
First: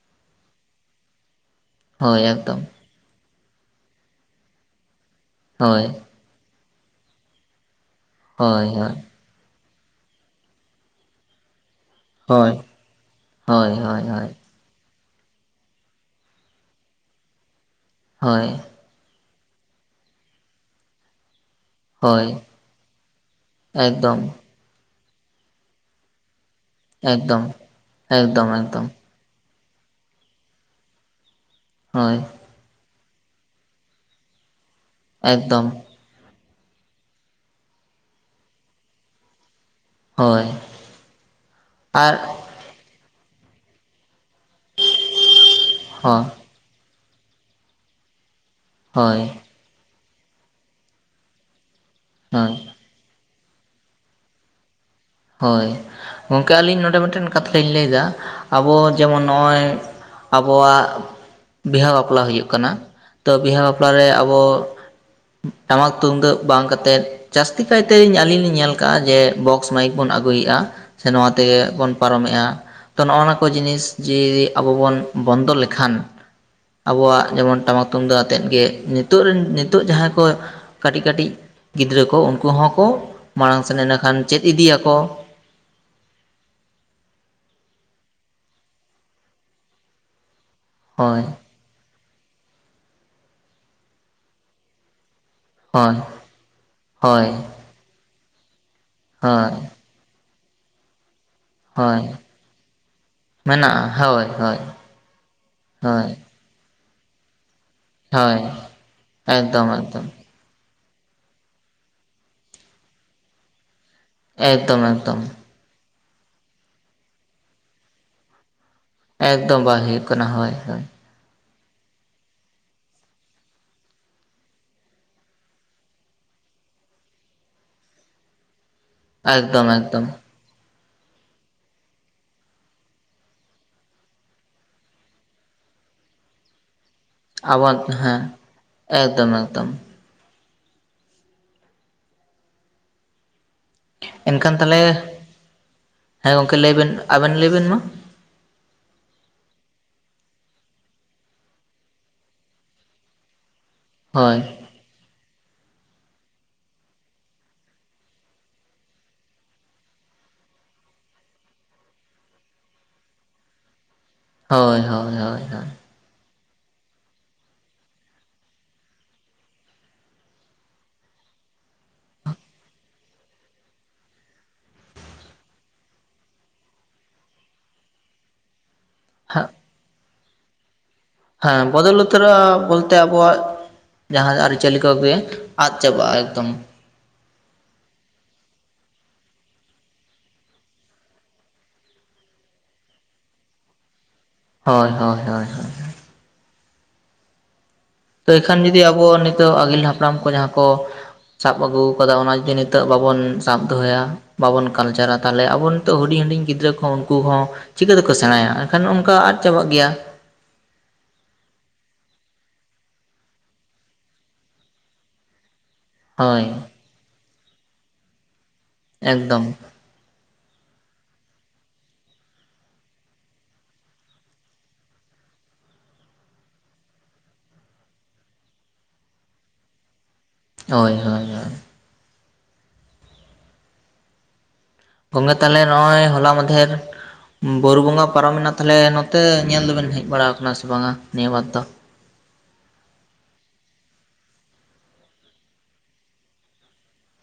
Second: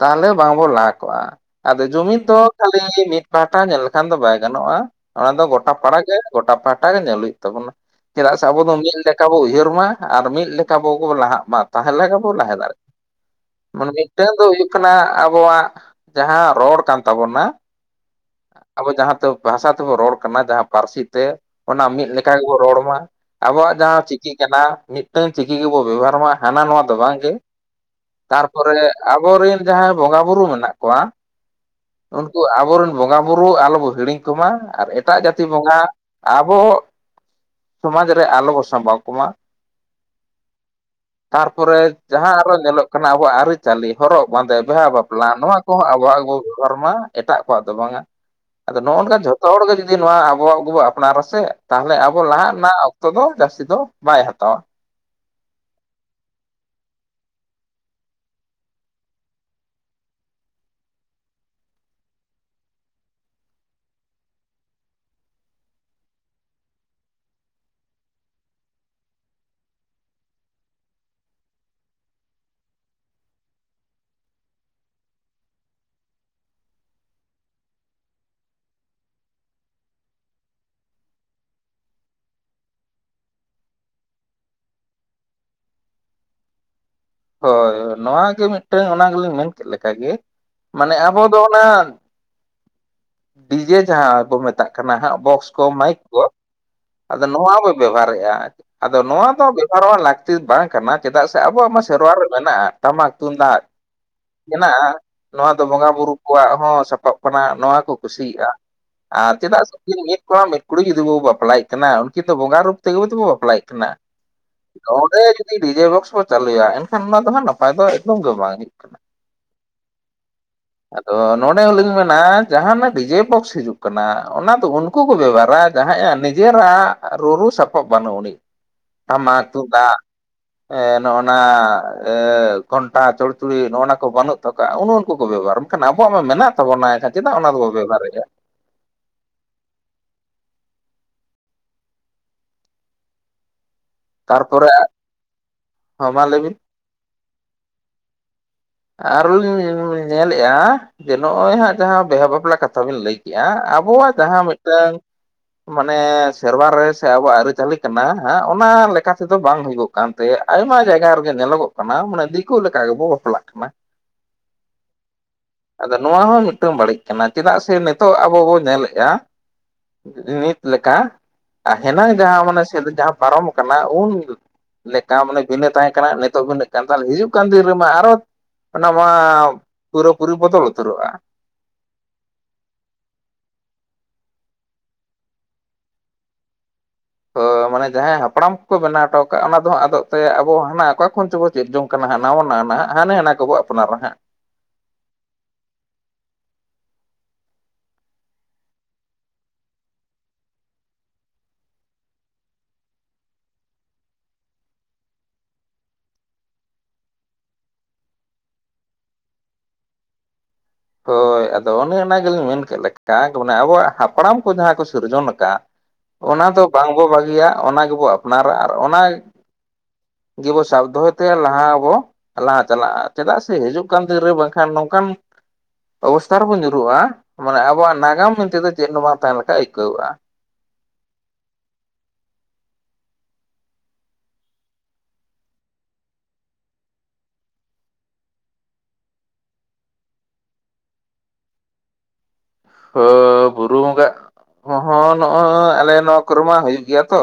ᱛᱟᱞᱦᱮ ᱵᱟᱵᱚ ᱞᱟᱦᱟ ᱠᱚᱜᱼᱟ᱾ ᱟᱫᱚ ᱡᱩᱢᱤᱫ ᱦᱳᱭ ᱫᱚ ᱮᱠᱫᱚᱢ ᱠᱷᱟᱞᱤ ᱢᱤᱫ ᱯᱟᱦᱴᱟ ᱧᱮᱞ ᱞᱮᱠᱷᱟᱱ ᱫᱚ ᱵᱟᱭ ᱜᱟᱱᱚᱜ-ᱟ ᱚᱱᱟ ᱫᱚ ᱜᱚᱴᱟ ᱦᱳᱭ ᱯᱟᱲᱟ ᱜᱮ᱾ ᱜᱚᱴᱟ ᱯᱟᱦᱴᱟ ᱜᱮ ᱧᱮᱞ ᱦᱩᱭᱩᱜ ᱛᱟᱵᱚᱱᱟ ᱪᱮᱫᱟᱜ ᱥᱮ ᱟᱵᱚ ᱦᱳᱭ ᱫᱚ ᱦᱳᱭ ᱢᱤᱫ ᱞᱮᱠᱟ ᱵᱚᱱ ᱩᱭᱦᱟᱹᱨ ᱢᱟ᱾ ᱟᱫᱚ ᱢᱤᱫ ᱞᱮᱠᱟ ᱵᱚᱜᱚ ᱞᱟᱦᱟᱜ ᱢᱟ ᱛᱟᱦᱞᱮ ᱜᱮ ᱢᱟ ᱦᱳᱭ ᱞᱟᱦᱟ ᱫᱟᱲᱮᱜ ᱦᱳᱭ ᱢᱟᱱᱮ ᱦᱳᱭ ᱦᱳᱭ ᱢᱤᱫᱴᱟᱝ ᱫᱚ ᱦᱩᱭᱩᱜ᱾ ᱠᱟᱱᱟ ᱟᱵᱚᱣᱟᱜ ᱡᱟᱦᱟᱸ ᱨᱚᱲ ᱠᱟᱱ ᱛᱟᱵᱚᱱᱟ᱾ ᱦᱳᱭ᱾ ᱟᱵᱚ ᱡᱟᱦᱟᱸᱛᱮ ᱵᱷᱟᱥᱟ ᱛᱮᱵᱚ ᱨᱚᱲ ᱠᱟᱱᱟ ᱡᱟᱦᱟᱸ ᱯᱟᱨᱥᱤ ᱛᱮ᱾ ᱚᱱᱟ ᱢᱤᱫ ᱞᱮᱠᱟ ᱦᱳᱭ ᱜᱮᱵᱚ ᱨᱚᱲ ᱢᱟ ᱟᱵᱚᱣᱟᱜ ᱡᱟᱦᱟᱸ ᱮᱠᱫᱚᱢ ᱪᱤᱠᱤ ᱠᱟᱱᱟ᱾ ᱢᱤᱫᱴᱟᱹᱝ ᱪᱤᱠᱤ ᱜᱮᱵᱚ ᱵᱮᱵᱚᱦᱟᱨ ᱢᱟ ᱦᱟᱱᱟ ᱱᱚᱣᱟ ᱫᱚ ᱵᱟᱝᱜᱮ ᱮᱠᱫᱚᱢ ᱛᱟᱨ ᱮᱠᱫᱚᱢ ᱯᱚᱨᱮᱼᱼ ᱮᱠᱫᱚᱢ ᱟᱵᱚᱨᱤᱱ ᱡᱟᱦᱟᱸᱭ ᱵᱚᱸᱜᱟ ᱵᱩᱨᱩ ᱢᱮᱱᱟᱜ ᱠᱚᱣᱟ ᱦᱳᱭ ᱩᱱᱠᱩᱼᱼ ᱟᱵᱚᱨᱤᱱ ᱵᱚᱸᱜᱟ ᱵᱩᱨᱩ ᱟᱞᱚᱵᱚ ᱦᱤᱲᱤᱧ ᱠᱚᱢᱟ ᱟᱨ ᱮᱴᱟᱜ ᱡᱟᱛᱤ ᱵᱚᱸᱜᱟᱼᱼ ᱮᱠᱫᱚᱢ ᱟᱵᱚ ᱥᱚᱢᱟᱡᱽ ᱨᱮ ᱟᱞᱚᱵᱚ ᱥᱟᱢᱵᱟᱣ ᱠᱚᱢᱟ᱾ ᱦᱳᱸᱭ ᱛᱟᱨᱯᱚᱨᱮ ᱡᱟᱦᱟᱸ ᱟᱨᱚ ᱧᱮᱞᱚᱜ ᱠᱟᱱᱟ ᱟᱵᱚᱣᱟᱜ ᱟᱹᱨᱤᱪᱟᱹᱞᱤ ᱦᱚᱨᱚᱜ ᱵᱟᱸᱫᱮ ᱵᱤᱦᱟ ᱵᱟᱯᱞᱟ ᱱᱚᱣᱟ᱾ [unintelligible] ᱟᱵᱚᱣᱟᱜ ᱦᱚᱸ ᱜᱮᱵᱚ ᱵᱮᱵᱚᱦᱟᱨ ᱢᱟ ᱮᱴᱟᱜ ᱠᱚᱣᱟᱜ ᱫᱚ ᱵᱟᱝᱟ ᱟᱫᱚ ᱱᱚᱜᱼᱚᱼᱼ ᱦᱳᱭ ᱡᱚᱛᱚ ᱦᱚᱲ ᱜᱮ ᱡᱩᱫᱤ ᱱᱚᱣᱟ ᱟᱵᱚᱣᱟᱜ ᱜᱮᱵᱚ ᱟᱯᱱᱟᱨᱟᱥᱮ ᱛᱟᱦᱚᱞᱮ ᱟᱵᱚ ᱦᱳᱭ ᱞᱟᱦᱟᱜ ᱨᱮᱱᱟᱜᱼᱼ ᱛᱮᱫᱚ ᱡᱟᱥᱛᱤ ᱫᱚ ᱵᱟᱭ ᱦᱟᱛᱟᱣᱟ ᱦᱳᱭ ᱜᱚᱝᱠᱮ ᱟᱹᱞᱤᱧ ᱱᱚᱰᱮ ᱢᱤᱫᱴᱟᱹᱱ ᱠᱟᱛᱷᱟ ᱞᱤᱧ ᱞᱟᱹᱭᱫᱟ ᱟᱵᱚ ᱡᱮᱢᱚᱱ ᱱᱚᱜᱼᱚᱭ ᱟᱵᱚᱣᱟᱜ ᱵᱤᱦᱟ ᱵᱟᱯᱞᱟ ᱦᱩᱭᱩᱜ ᱠᱟᱱᱟ ᱛᱚ ᱵᱤᱦᱟ ᱵᱟᱯᱞᱟ ᱨᱮ ᱟᱵᱚᱼᱼ ᱴᱟᱢᱟᱠ ᱛᱩᱢᱫᱟᱹᱜ ᱵᱟᱝ ᱠᱟᱛᱮᱫ ᱪᱟᱥᱛᱤ ᱠᱟᱭᱛᱮ ᱤᱧ ᱟᱞᱤᱧ ᱞᱤᱧ ᱧᱮᱞ ᱠᱟᱜ-ᱟ ᱡᱮ ᱵᱚᱠᱥᱼᱼ ᱢᱟᱭᱤᱠ ᱵᱚᱱ ᱟᱹᱜᱩᱭᱮᱜᱼᱟ ᱥᱮ ᱱᱚᱣᱟ ᱛᱮᱜ ᱵᱚᱱ ᱯᱟᱨᱚᱢᱮᱜᱼᱟ᱾ ᱛᱚ ᱱᱚᱜᱼᱱᱚᱣᱟ ᱠᱚ ᱡᱤᱱᱤᱥ ᱡᱤᱡᱮ ᱟᱵᱚ ᱵᱚᱱ ᱵᱚᱱᱫᱚ ᱞᱮᱠᱷᱟᱱ ᱟᱵᱚᱣᱟᱜ ᱡᱮᱢᱚᱱ ᱴᱟᱢᱟᱠ ᱛᱩᱢᱫᱟᱜ ᱟᱛᱮᱫ ᱜᱮ ᱱᱤᱛᱚᱜ ᱨᱤᱱ ᱱᱤᱛᱚᱜ ᱡᱟᱦᱟᱸᱭ ᱠᱚᱼᱼ ᱠᱟᱹᱴᱤᱡ ᱠᱟᱹᱴᱤᱡ ᱜᱤᱫᱽᱨᱟᱹ ᱠᱚ ᱩᱱᱠᱩ ᱦᱚᱸᱠᱚ ᱢᱟᱲᱟᱝ ᱥᱮᱱ ᱮᱸᱰᱮᱠᱷᱟᱱ ᱪᱮᱫ ᱤᱫᱤᱭᱟᱠᱚ᱾ ᱦᱳᱭ ᱱᱚᱣᱟ ᱜᱮ ᱢᱤᱫᱴᱟᱹᱝ ᱚᱱᱟ ᱜᱮᱞᱤᱧ ᱢᱮᱱ ᱠᱮᱫ ᱞᱮ ᱞᱮᱠᱟᱜᱮ ᱢᱟᱱᱮ ᱟᱵᱚ ᱦᱳᱭ ᱫᱚ ᱚᱱᱟ᱾ ᱰᱤᱡᱮ ᱡᱟᱦᱟᱸ ᱵᱚ ᱢᱮᱛᱟᱜ ᱠᱟᱱᱟ ᱦᱟᱸᱜ ᱵᱚᱠᱥ ᱠᱚ ᱦᱳᱭ ᱢᱟᱭᱤᱠ ᱠᱚ ᱟᱫᱚ ᱦᱳᱭ ᱱᱚᱣᱟ᱾ ᱵᱮᱣᱦᱟᱨᱮᱜᱼᱟ ᱟᱫᱚ ᱱᱚᱣᱟ ᱫᱚ ᱦᱳᱭ ᱵᱮᱣᱦᱟᱨᱚᱜᱼᱟ ᱞᱟᱹᱠᱛᱤ ᱵᱟᱝᱼᱼ ᱠᱟᱱᱟ ᱪᱮᱫᱟᱜ ᱥᱮ ᱟᱵᱚᱣᱟᱜ ᱢᱟ ᱦᱳᱭ ᱥᱮᱨᱣᱟ ᱨᱮ ᱢᱮᱱᱟᱜᱼᱟ ᱴᱟᱢᱟᱠ ᱛᱩᱢᱫᱟᱜ᱾ ᱢᱮᱱᱟᱜᱼᱟ ᱦᱳᱭ ᱦᱳᱭ ᱢᱮᱱᱟᱜᱼᱟ ᱱᱚᱣᱟ ᱫᱚ ᱵᱚᱸᱜᱟ ᱦᱳᱭ ᱵᱩᱨᱩ ᱠᱚᱣᱟᱜ ᱦᱚᱸ ᱥᱟᱯᱟᱵ ᱠᱟᱱᱟ ᱱᱚᱣᱟ ᱠᱚᱼᱼ ᱦᱳᱭ ᱠᱩᱥᱤᱭᱟᱜᱼᱟ ᱟᱨ ᱪᱮᱫᱟᱜ ᱮᱠᱫᱚᱢ ᱥᱮᱼᱼ ᱮᱠᱫᱚᱢ ᱢᱤᱫ ᱠᱚᱲᱟ ᱢᱤᱫ ᱠᱩᱲᱤ ᱡᱩᱫᱤ ᱵᱚ ᱵᱟᱯᱞᱟᱭᱮᱫ ᱠᱤᱱᱟ ᱩᱱᱠᱤᱱ ᱫᱚ ᱵᱚᱸᱜᱟ ᱨᱩᱯ ᱛᱮᱜᱮ ᱛᱚᱵᱚ ᱵᱟᱯᱞᱟᱭᱮᱫ ᱠᱤᱱᱟ᱾ ᱮᱠᱫᱚᱢ ᱮᱠᱫᱚᱢ ᱳᱰᱮᱸᱻ ᱰᱤᱡᱮ ᱵᱚᱠᱥ ᱵᱚ ᱪᱟᱹᱞᱩᱭᱟ ᱮᱱᱠᱷᱟᱱ ᱚᱱᱟ ᱫᱚ ᱦᱟᱸᱜ ᱱᱟᱯᱟᱭ ᱫᱚ ᱮᱠᱫᱚᱢ ᱜᱮ ᱵᱟᱝ ᱦᱩᱭᱩᱜ ᱠᱟᱱᱟ᱾ ᱮᱠᱫᱚᱢ ᱵᱟᱭ ᱦᱩᱭᱩᱜ ᱠᱟᱱᱟ ᱦᱳᱭ ᱦᱳᱭ ᱟᱫᱚ ᱱᱚᱰᱮ ᱦᱚᱸᱞᱤᱧ ᱢᱮᱱᱟ ᱡᱟᱦᱟᱱᱟᱜᱼᱼ ᱰᱤᱡᱮ ᱵᱚᱠᱥ ᱦᱤᱡᱩᱜ ᱠᱟᱱᱟ ᱚᱱᱟ ᱫᱚ ᱩᱱᱠᱩ ᱠᱚ ᱵᱮᱵᱷᱟᱨᱼᱟ ᱡᱟᱦᱟᱸᱭᱟᱜ ᱱᱤᱡᱮᱨᱟᱜ ᱨᱩᱨᱩ ᱥᱟᱯᱟᱵ ᱵᱟᱹᱱᱩᱜ ᱩᱱᱤᱡ᱾ ᱴᱟᱢᱟᱠ ᱮᱠᱫᱚᱢ ᱛᱩᱢᱫᱟᱜᱼᱼ ᱮᱠᱫᱚᱢ ᱱᱚᱜᱼᱱᱟ ᱜᱷᱚᱱᱴᱟ ᱪᱚᱲᱪᱩᱲᱤ ᱱᱚᱜᱼᱱᱟ ᱠᱚ ᱵᱟᱹᱱᱩᱜᱼᱼ ᱩᱱᱩ ᱩᱱᱠᱩ ᱠᱚ ᱵᱮᱵᱷᱟᱨᱼᱟ ᱢᱮᱱᱠᱷᱟᱱ ᱟᱵᱚᱣᱟᱜ ᱢᱟ ᱢᱮᱱᱟᱜ ᱛᱟᱵᱚᱱᱟ ᱮᱱᱠᱷᱟᱱ ᱪᱮᱫᱟᱜ ᱚᱱᱟ ᱫᱚᱼᱼ ᱟᱵᱚᱣᱟᱜ ᱦᱮᱸ ᱮᱠᱫᱚᱢ ᱮᱠᱫᱚᱢ ᱮᱱᱠᱷᱟᱱ ᱛᱟᱨᱯᱚᱨᱮ ᱛᱟᱦᱞᱮ ᱦᱚᱸ ᱢᱟ ᱦᱮᱸ ᱞᱟᱹᱭ ᱵᱤᱱ ᱜᱚᱝᱠᱮ ᱞᱟᱹᱭᱵᱮᱱ ᱟᱵᱮᱱ ᱞᱟᱹᱭᱵᱮᱱ ᱢᱟ? ᱟᱨ ᱞᱤᱧ ᱧᱮᱞᱮᱜᱼᱟ ᱡᱮ ᱱᱚᱜᱼᱚᱭ ᱦᱟᱸᱜ ᱡᱟᱦᱟᱸ ᱵᱤᱦᱟᱹ ᱵᱟᱯᱞᱟ ᱠᱟᱛᱷᱟ ᱵᱤᱱ ᱞᱟᱹᱭᱼᱼ ᱠᱮᱜᱼᱟ ᱟᱵᱚᱣᱟᱜ ᱦᱳᱭ ᱡᱟᱦᱟᱸ ᱢᱤᱫᱴᱟᱝ ᱢᱟᱱᱮ ᱥᱮᱨᱣᱟ ᱨᱮ ᱥᱮ ᱟᱵᱚᱣᱟᱜ ᱟᱹᱨᱤᱪᱟᱹᱞᱤ ᱠᱟᱱᱟ ᱚᱱᱟ ᱞᱮᱠᱟ ᱛᱮᱫᱚ ᱵᱟᱝ ᱦᱩᱭᱩᱜᱼᱼ ᱠᱟᱱᱛᱮ ᱟᱭᱢᱟ ᱡᱟᱭᱜᱟ ᱨᱮᱜᱮ ᱧᱮᱞᱚᱜᱚᱜ ᱠᱟᱱᱟ ᱢᱟᱱᱮ ᱫᱤᱠᱩ ᱞᱮᱠᱟ ᱜᱮᱵᱚ ᱵᱟᱯᱞᱟᱜ ᱠᱟᱱᱟ᱾ ᱦᱳᱭ ᱦᱳᱭ ᱦᱳᱭ ᱦᱳᱭ ᱟᱫᱚ ᱱᱚᱣᱟ ᱦᱚᱸ ᱢᱤᱫᱴᱟᱝ ᱵᱟᱹᱲᱤᱡ ᱠᱟᱱᱟ ᱪᱮᱫᱟᱜ ᱥᱮ ᱱᱤᱛᱚᱜ ᱟᱵᱚᱵᱚ ᱧᱮᱞᱮᱜᱼᱟ᱾ ᱱᱤᱛ ᱞᱮᱠᱟ ᱛᱟᱦᱮᱱᱟ ᱡᱟᱦᱟᱸ ᱢᱟᱱᱮ ᱡᱟᱦᱟᱸ ᱯᱟᱨᱚᱢ ᱠᱟᱱᱟ ᱩᱱᱼᱼ ᱢᱟᱱᱮ ᱵᱤᱱᱟᱹ ᱛᱟᱦᱮᱸ ᱠᱟᱱᱟ ᱱᱤᱛᱚᱜ ᱵᱤᱱᱟᱹᱜ ᱠᱟᱱ ᱛᱟᱦᱚᱞᱮ ᱦᱤᱡᱩᱜ ᱠᱟᱱ ᱫᱤᱱ ᱨᱮᱢᱟ ᱟᱨᱚᱼᱼ ᱚᱱᱟ ᱢᱟ ᱦᱟᱸᱜ ᱯᱩᱨᱟᱹᱯᱩᱨᱤ ᱵᱚᱫᱚᱞ ᱩᱛᱟᱹᱨᱚᱜᱼᱟ᱾ ᱦᱮᱸ ᱵᱚᱫᱚᱞ ᱩᱛᱟᱹᱨᱚᱜᱼᱟ ᱵᱚᱞᱛᱮ ᱟᱵᱚᱣᱟᱜᱼᱼ ᱡᱟᱦᱟᱸ ᱟᱹᱨᱤᱪᱟᱹᱞᱤ ᱠᱚ ᱜᱮ ᱟᱫ ᱪᱟᱵᱟᱜᱼᱟ ᱮᱠᱫᱚᱢ ᱢᱟᱱᱮ ᱡᱟᱦᱟᱸᱭ ᱦᱟᱯᱲᱟᱢ ᱠᱚᱠᱚ ᱵᱮᱱᱟᱣ ᱦᱚᱴᱚ ᱠᱟᱜ ᱚᱱᱟ ᱫᱚ ᱟᱫᱚᱜ ᱛᱟᱭᱟ ᱟᱵᱚ ᱦᱟᱱᱟ ᱚᱠᱟ ᱠᱷᱚᱱ ᱪᱚᱵᱚᱼᱼ ᱪᱮᱫ ᱡᱚᱝ ᱠᱟᱱᱟ ᱦᱟᱸᱜ ᱱᱟᱣᱟ ᱱᱟᱣᱟ ᱱᱟᱜ ᱦᱟᱱᱮ ᱦᱟᱱᱟ ᱠᱚᱵᱚ ᱟᱯᱱᱟᱨᱟ ᱱᱟᱦᱟᱸᱜ᱾ ᱦᱳᱭ ᱦᱚᱭ ᱦᱚᱭ ᱦᱚᱭ ᱛᱚ ᱮᱠᱷᱟᱱ ᱡᱩᱫᱤ ᱟᱵᱚ ᱱᱤᱛᱚᱜ ᱟᱹᱜᱤᱞ ᱦᱟᱯᱲᱟᱢ ᱠᱚ ᱡᱟᱦᱟᱸ ᱠᱚ ᱥᱟᱵ ᱟᱹᱜᱩᱣ ᱠᱟᱫᱟ ᱚᱱᱟ ᱡᱩᱫᱤ ᱱᱤᱛᱚᱜ ᱵᱟᱵᱚᱱ ᱥᱟᱵ ᱫᱚᱦᱚᱭᱟ ᱵᱟᱵᱚᱱ ᱠᱟᱞᱪᱟᱨᱟ ᱛᱟᱦᱚᱞᱮ ᱟᱵᱚᱱ ᱛᱳᱜ ᱦᱩᱰᱤᱧ ᱦᱩᱰᱤᱧ ᱜᱤᱫᱽᱨᱟᱹ ᱠᱚᱦᱚᱸ ᱩᱱᱠᱩ ᱦᱚᱸ ᱪᱤᱠᱟᱹ ᱛᱮᱠᱚ ᱥᱮᱬᱟᱭᱟ ᱮᱱᱠᱷᱟᱱ ᱚᱱᱠᱟ ᱟᱫ ᱪᱟᱵᱟᱜ ᱜᱮᱭᱟ᱾ ᱦᱳᱭ ᱟᱫᱚ ᱚᱱᱮ ᱚᱱᱟ ᱜᱮᱞᱤᱧ ᱢᱮᱱ ᱠᱮᱫ ᱞᱮᱠᱟ ᱢᱟᱱᱮ ᱟᱵᱚᱣᱟᱜ ᱦᱟᱯᱲᱟᱢ ᱠᱚ ᱡᱟᱦᱟᱸ ᱠᱚ ᱥᱤᱨᱡᱚᱱ ᱟᱠᱟᱜ ᱦᱳᱭ ᱚᱱᱟ ᱫᱚ ᱵᱟᱝᱵᱚ ᱵᱟᱹᱜᱤᱭᱟ ᱚᱱᱟ ᱜᱮᱵᱚ ᱟᱯᱱᱟᱨᱟ ᱟᱨ ᱚᱱᱟ ᱮᱠᱫᱚᱢ ᱜᱮᱵᱚ ᱥᱟᱵ ᱫᱚᱦᱚᱭ ᱛᱮ ᱞᱟᱦᱟᱜ ᱟᱵᱚ᱾ ᱞᱟᱦᱟ ᱪᱟᱞᱟᱜ-ᱟ ᱪᱮᱫᱟᱜ ᱥᱮ ᱦᱤᱡᱩᱜ ᱠᱟᱱ ᱫᱤᱱ ᱨᱮ ᱵᱟᱝᱠᱷᱟᱱ ᱱᱚᱝᱠᱟᱱ ᱚᱵᱚᱥᱛᱟ ᱨᱮᱵᱚ ᱧᱩᱨᱩᱜ-ᱟ ᱢᱟᱱᱮ ᱟᱵᱚᱣᱟᱜ ᱱᱟᱜᱟᱢ ᱢᱮᱱ ᱛᱮᱫᱚ ᱪᱮᱫ ᱦᱚᱸ ᱵᱟᱝ ᱛᱟᱦᱮᱸ ᱞᱮᱠᱟ ᱟᱹᱭᱠᱟᱹᱣᱚᱜ-ᱟ᱾ ᱦᱳᱭ ᱦᱳᱭ ᱦᱳᱭ ᱜᱚᱝᱠᱮ ᱛᱟᱦᱞᱮ ᱱᱚᱜ-ᱚᱭ ᱦᱚᱞᱟ ᱢᱟᱫᱷᱮᱨ ᱵᱩᱨᱩ ᱵᱚᱸᱜᱟ ᱯᱟᱨᱚᱢ ᱮᱱᱟ ᱛᱟᱦᱞᱮ ᱱᱚᱛᱮ ᱧᱮᱞ ᱫᱚᱵᱮᱱ ᱦᱮᱡ ᱵᱟᱲᱟᱣ ᱠᱟᱱᱟ ᱥᱮ ᱵᱟᱝᱟ ᱱᱤᱭᱟᱹ ᱵᱟᱨ ᱫᱚ? ᱦᱳ ᱵᱩᱨᱩ ᱵᱚᱸᱜᱟ ᱠᱚᱦᱚᱸ ᱱᱚᱜ-ᱚᱭ ᱟᱞᱮ ᱱᱚᱣᱟ ᱠᱚᱨᱮᱢᱟ ᱦᱩᱭᱩᱜ ᱜᱮᱭᱟ ᱛᱚ᱾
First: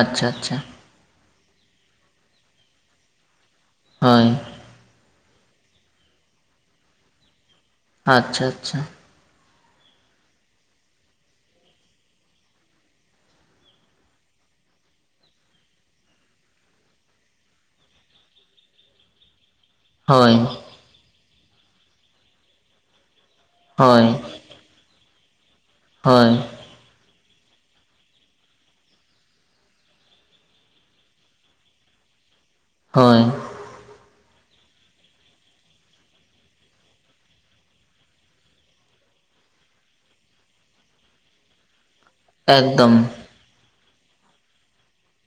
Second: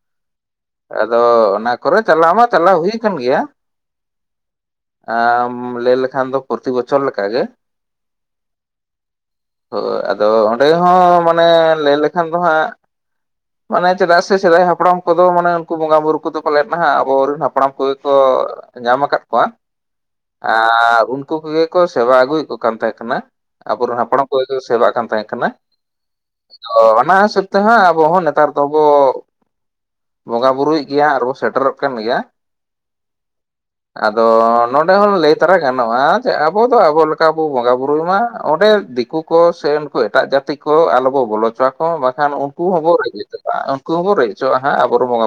ᱟᱪᱪᱷᱟ ᱟᱪᱪᱷᱟ ᱟᱫᱚ ᱚᱱᱟ ᱠᱚᱨᱮ ᱪᱟᱞᱟᱣ ᱢᱟ ᱪᱟᱞᱟᱣ ᱦᱩᱭ ᱠᱟᱱ ᱜᱮᱭᱟ᱾ ᱦᱳᱭ ᱟᱢ ᱞᱟᱹᱭ ᱞᱮᱠᱷᱟᱱ ᱫᱚ ᱯᱨᱚᱛᱤ ᱵᱚᱪᱷᱚᱨ ᱞᱮᱠᱟ ᱜᱮ, ᱟᱪᱪᱷᱟ ᱟᱪᱪᱷᱟ ᱦᱳ ᱟᱫᱚ ᱚᱸᱰᱮ ᱦᱚᱸ ᱢᱟᱱᱮ ᱞᱟᱹᱭ ᱞᱮᱠᱷᱟᱱ ᱫᱚ ᱦᱟᱸᱜ ᱢᱟᱱᱮ ᱪᱮᱫᱟᱜ ᱥᱮ ᱥᱮᱫᱟᱭ ᱦᱟᱯᱲᱟᱢ ᱠᱚ ᱫᱚ ᱢᱟᱱᱮ ᱩᱱᱠᱩ ᱵᱚᱸᱜᱟ ᱵᱩᱨᱩ ᱠᱚᱫᱚ ᱯᱟᱞᱮᱫ ᱱᱦᱟᱜ ᱟᱵᱚᱨᱤᱱ ᱦᱟᱯᱲᱟᱢ ᱠᱚᱜᱮ ᱠᱚ ᱧᱟᱢ ᱟᱠᱟᱫ ᱠᱚᱣᱟ, ᱦᱳᱭ ᱟᱸᱻ ᱩᱱᱠᱩ ᱠᱚᱜᱮ ᱠᱚ ᱥᱮᱵᱟ ᱟᱹᱜᱩᱭᱮᱜ ᱠᱚ ᱠᱟᱱ ᱛᱟᱦᱮᱸ ᱠᱟᱱᱟ ᱟᱵᱚᱨᱮᱱ ᱦᱳᱭ ᱦᱟᱯᱲᱟᱢ ᱠᱚ ᱛᱩ ᱥᱮᱵᱟᱜ ᱠᱟᱱ ᱛᱟᱦᱮᱸ ᱠᱟᱱᱟ᱾ ᱦᱳᱭ ᱚ ᱚᱱᱟ ᱦᱤᱥᱟᱹᱵ ᱛᱮᱦᱟᱸᱜ ᱟᱵᱚ ᱦᱚᱸ ᱱᱮᱛᱟᱨ ᱫᱚᱵᱚ, ᱵᱚᱸᱜᱟ ᱵᱩᱨᱩᱭᱮᱜ ᱜᱮᱭᱟ ᱟᱨ ᱵᱚ ᱥᱮᱴᱮᱨᱚᱜ ᱠᱟᱱ ᱜᱮᱭᱟ᱾ ᱦᱳᱭ [inaudible] ᱟᱫᱚ ᱱᱚᱰᱮ ᱦᱚᱸ ᱞᱟᱹᱭ ᱛᱚᱨᱟ ᱜᱟᱱᱚᱜ-ᱟ ᱡᱮ ᱟᱵᱚ ᱫᱚ ᱟᱵᱚ ᱞᱮᱠᱟ ᱵᱚ ᱵᱚᱸᱜᱟ ᱵᱩᱨᱩᱭ ᱢᱟ ᱚᱸᱰᱮ ᱫᱤᱠᱩ ᱠᱚ ᱥᱮ ᱩᱱᱠᱩ ᱮᱴᱟᱜ ᱡᱟᱹᱛᱤ ᱠᱚ ᱟᱞᱚᱵᱚ ᱵᱚᱞᱚ ᱦᱚᱪᱚᱣᱟᱠ ᱦᱚᱸᱸᱵᱟᱠᱷᱟᱱ ᱩᱝᱠᱩ ᱦᱚᱸᱵᱚ ᱮᱠᱫᱚᱢ ᱨᱮᱡ ᱦᱚᱪᱚᱜ ᱟᱜ ᱩᱱᱠᱩ ᱦᱚᱸᱵᱚ ᱨᱮᱡᱦᱚᱪᱚᱜ-ᱟ ᱟᱵᱚ ᱨᱮ ᱵᱚᱸᱜᱟ ᱵᱩᱨᱩ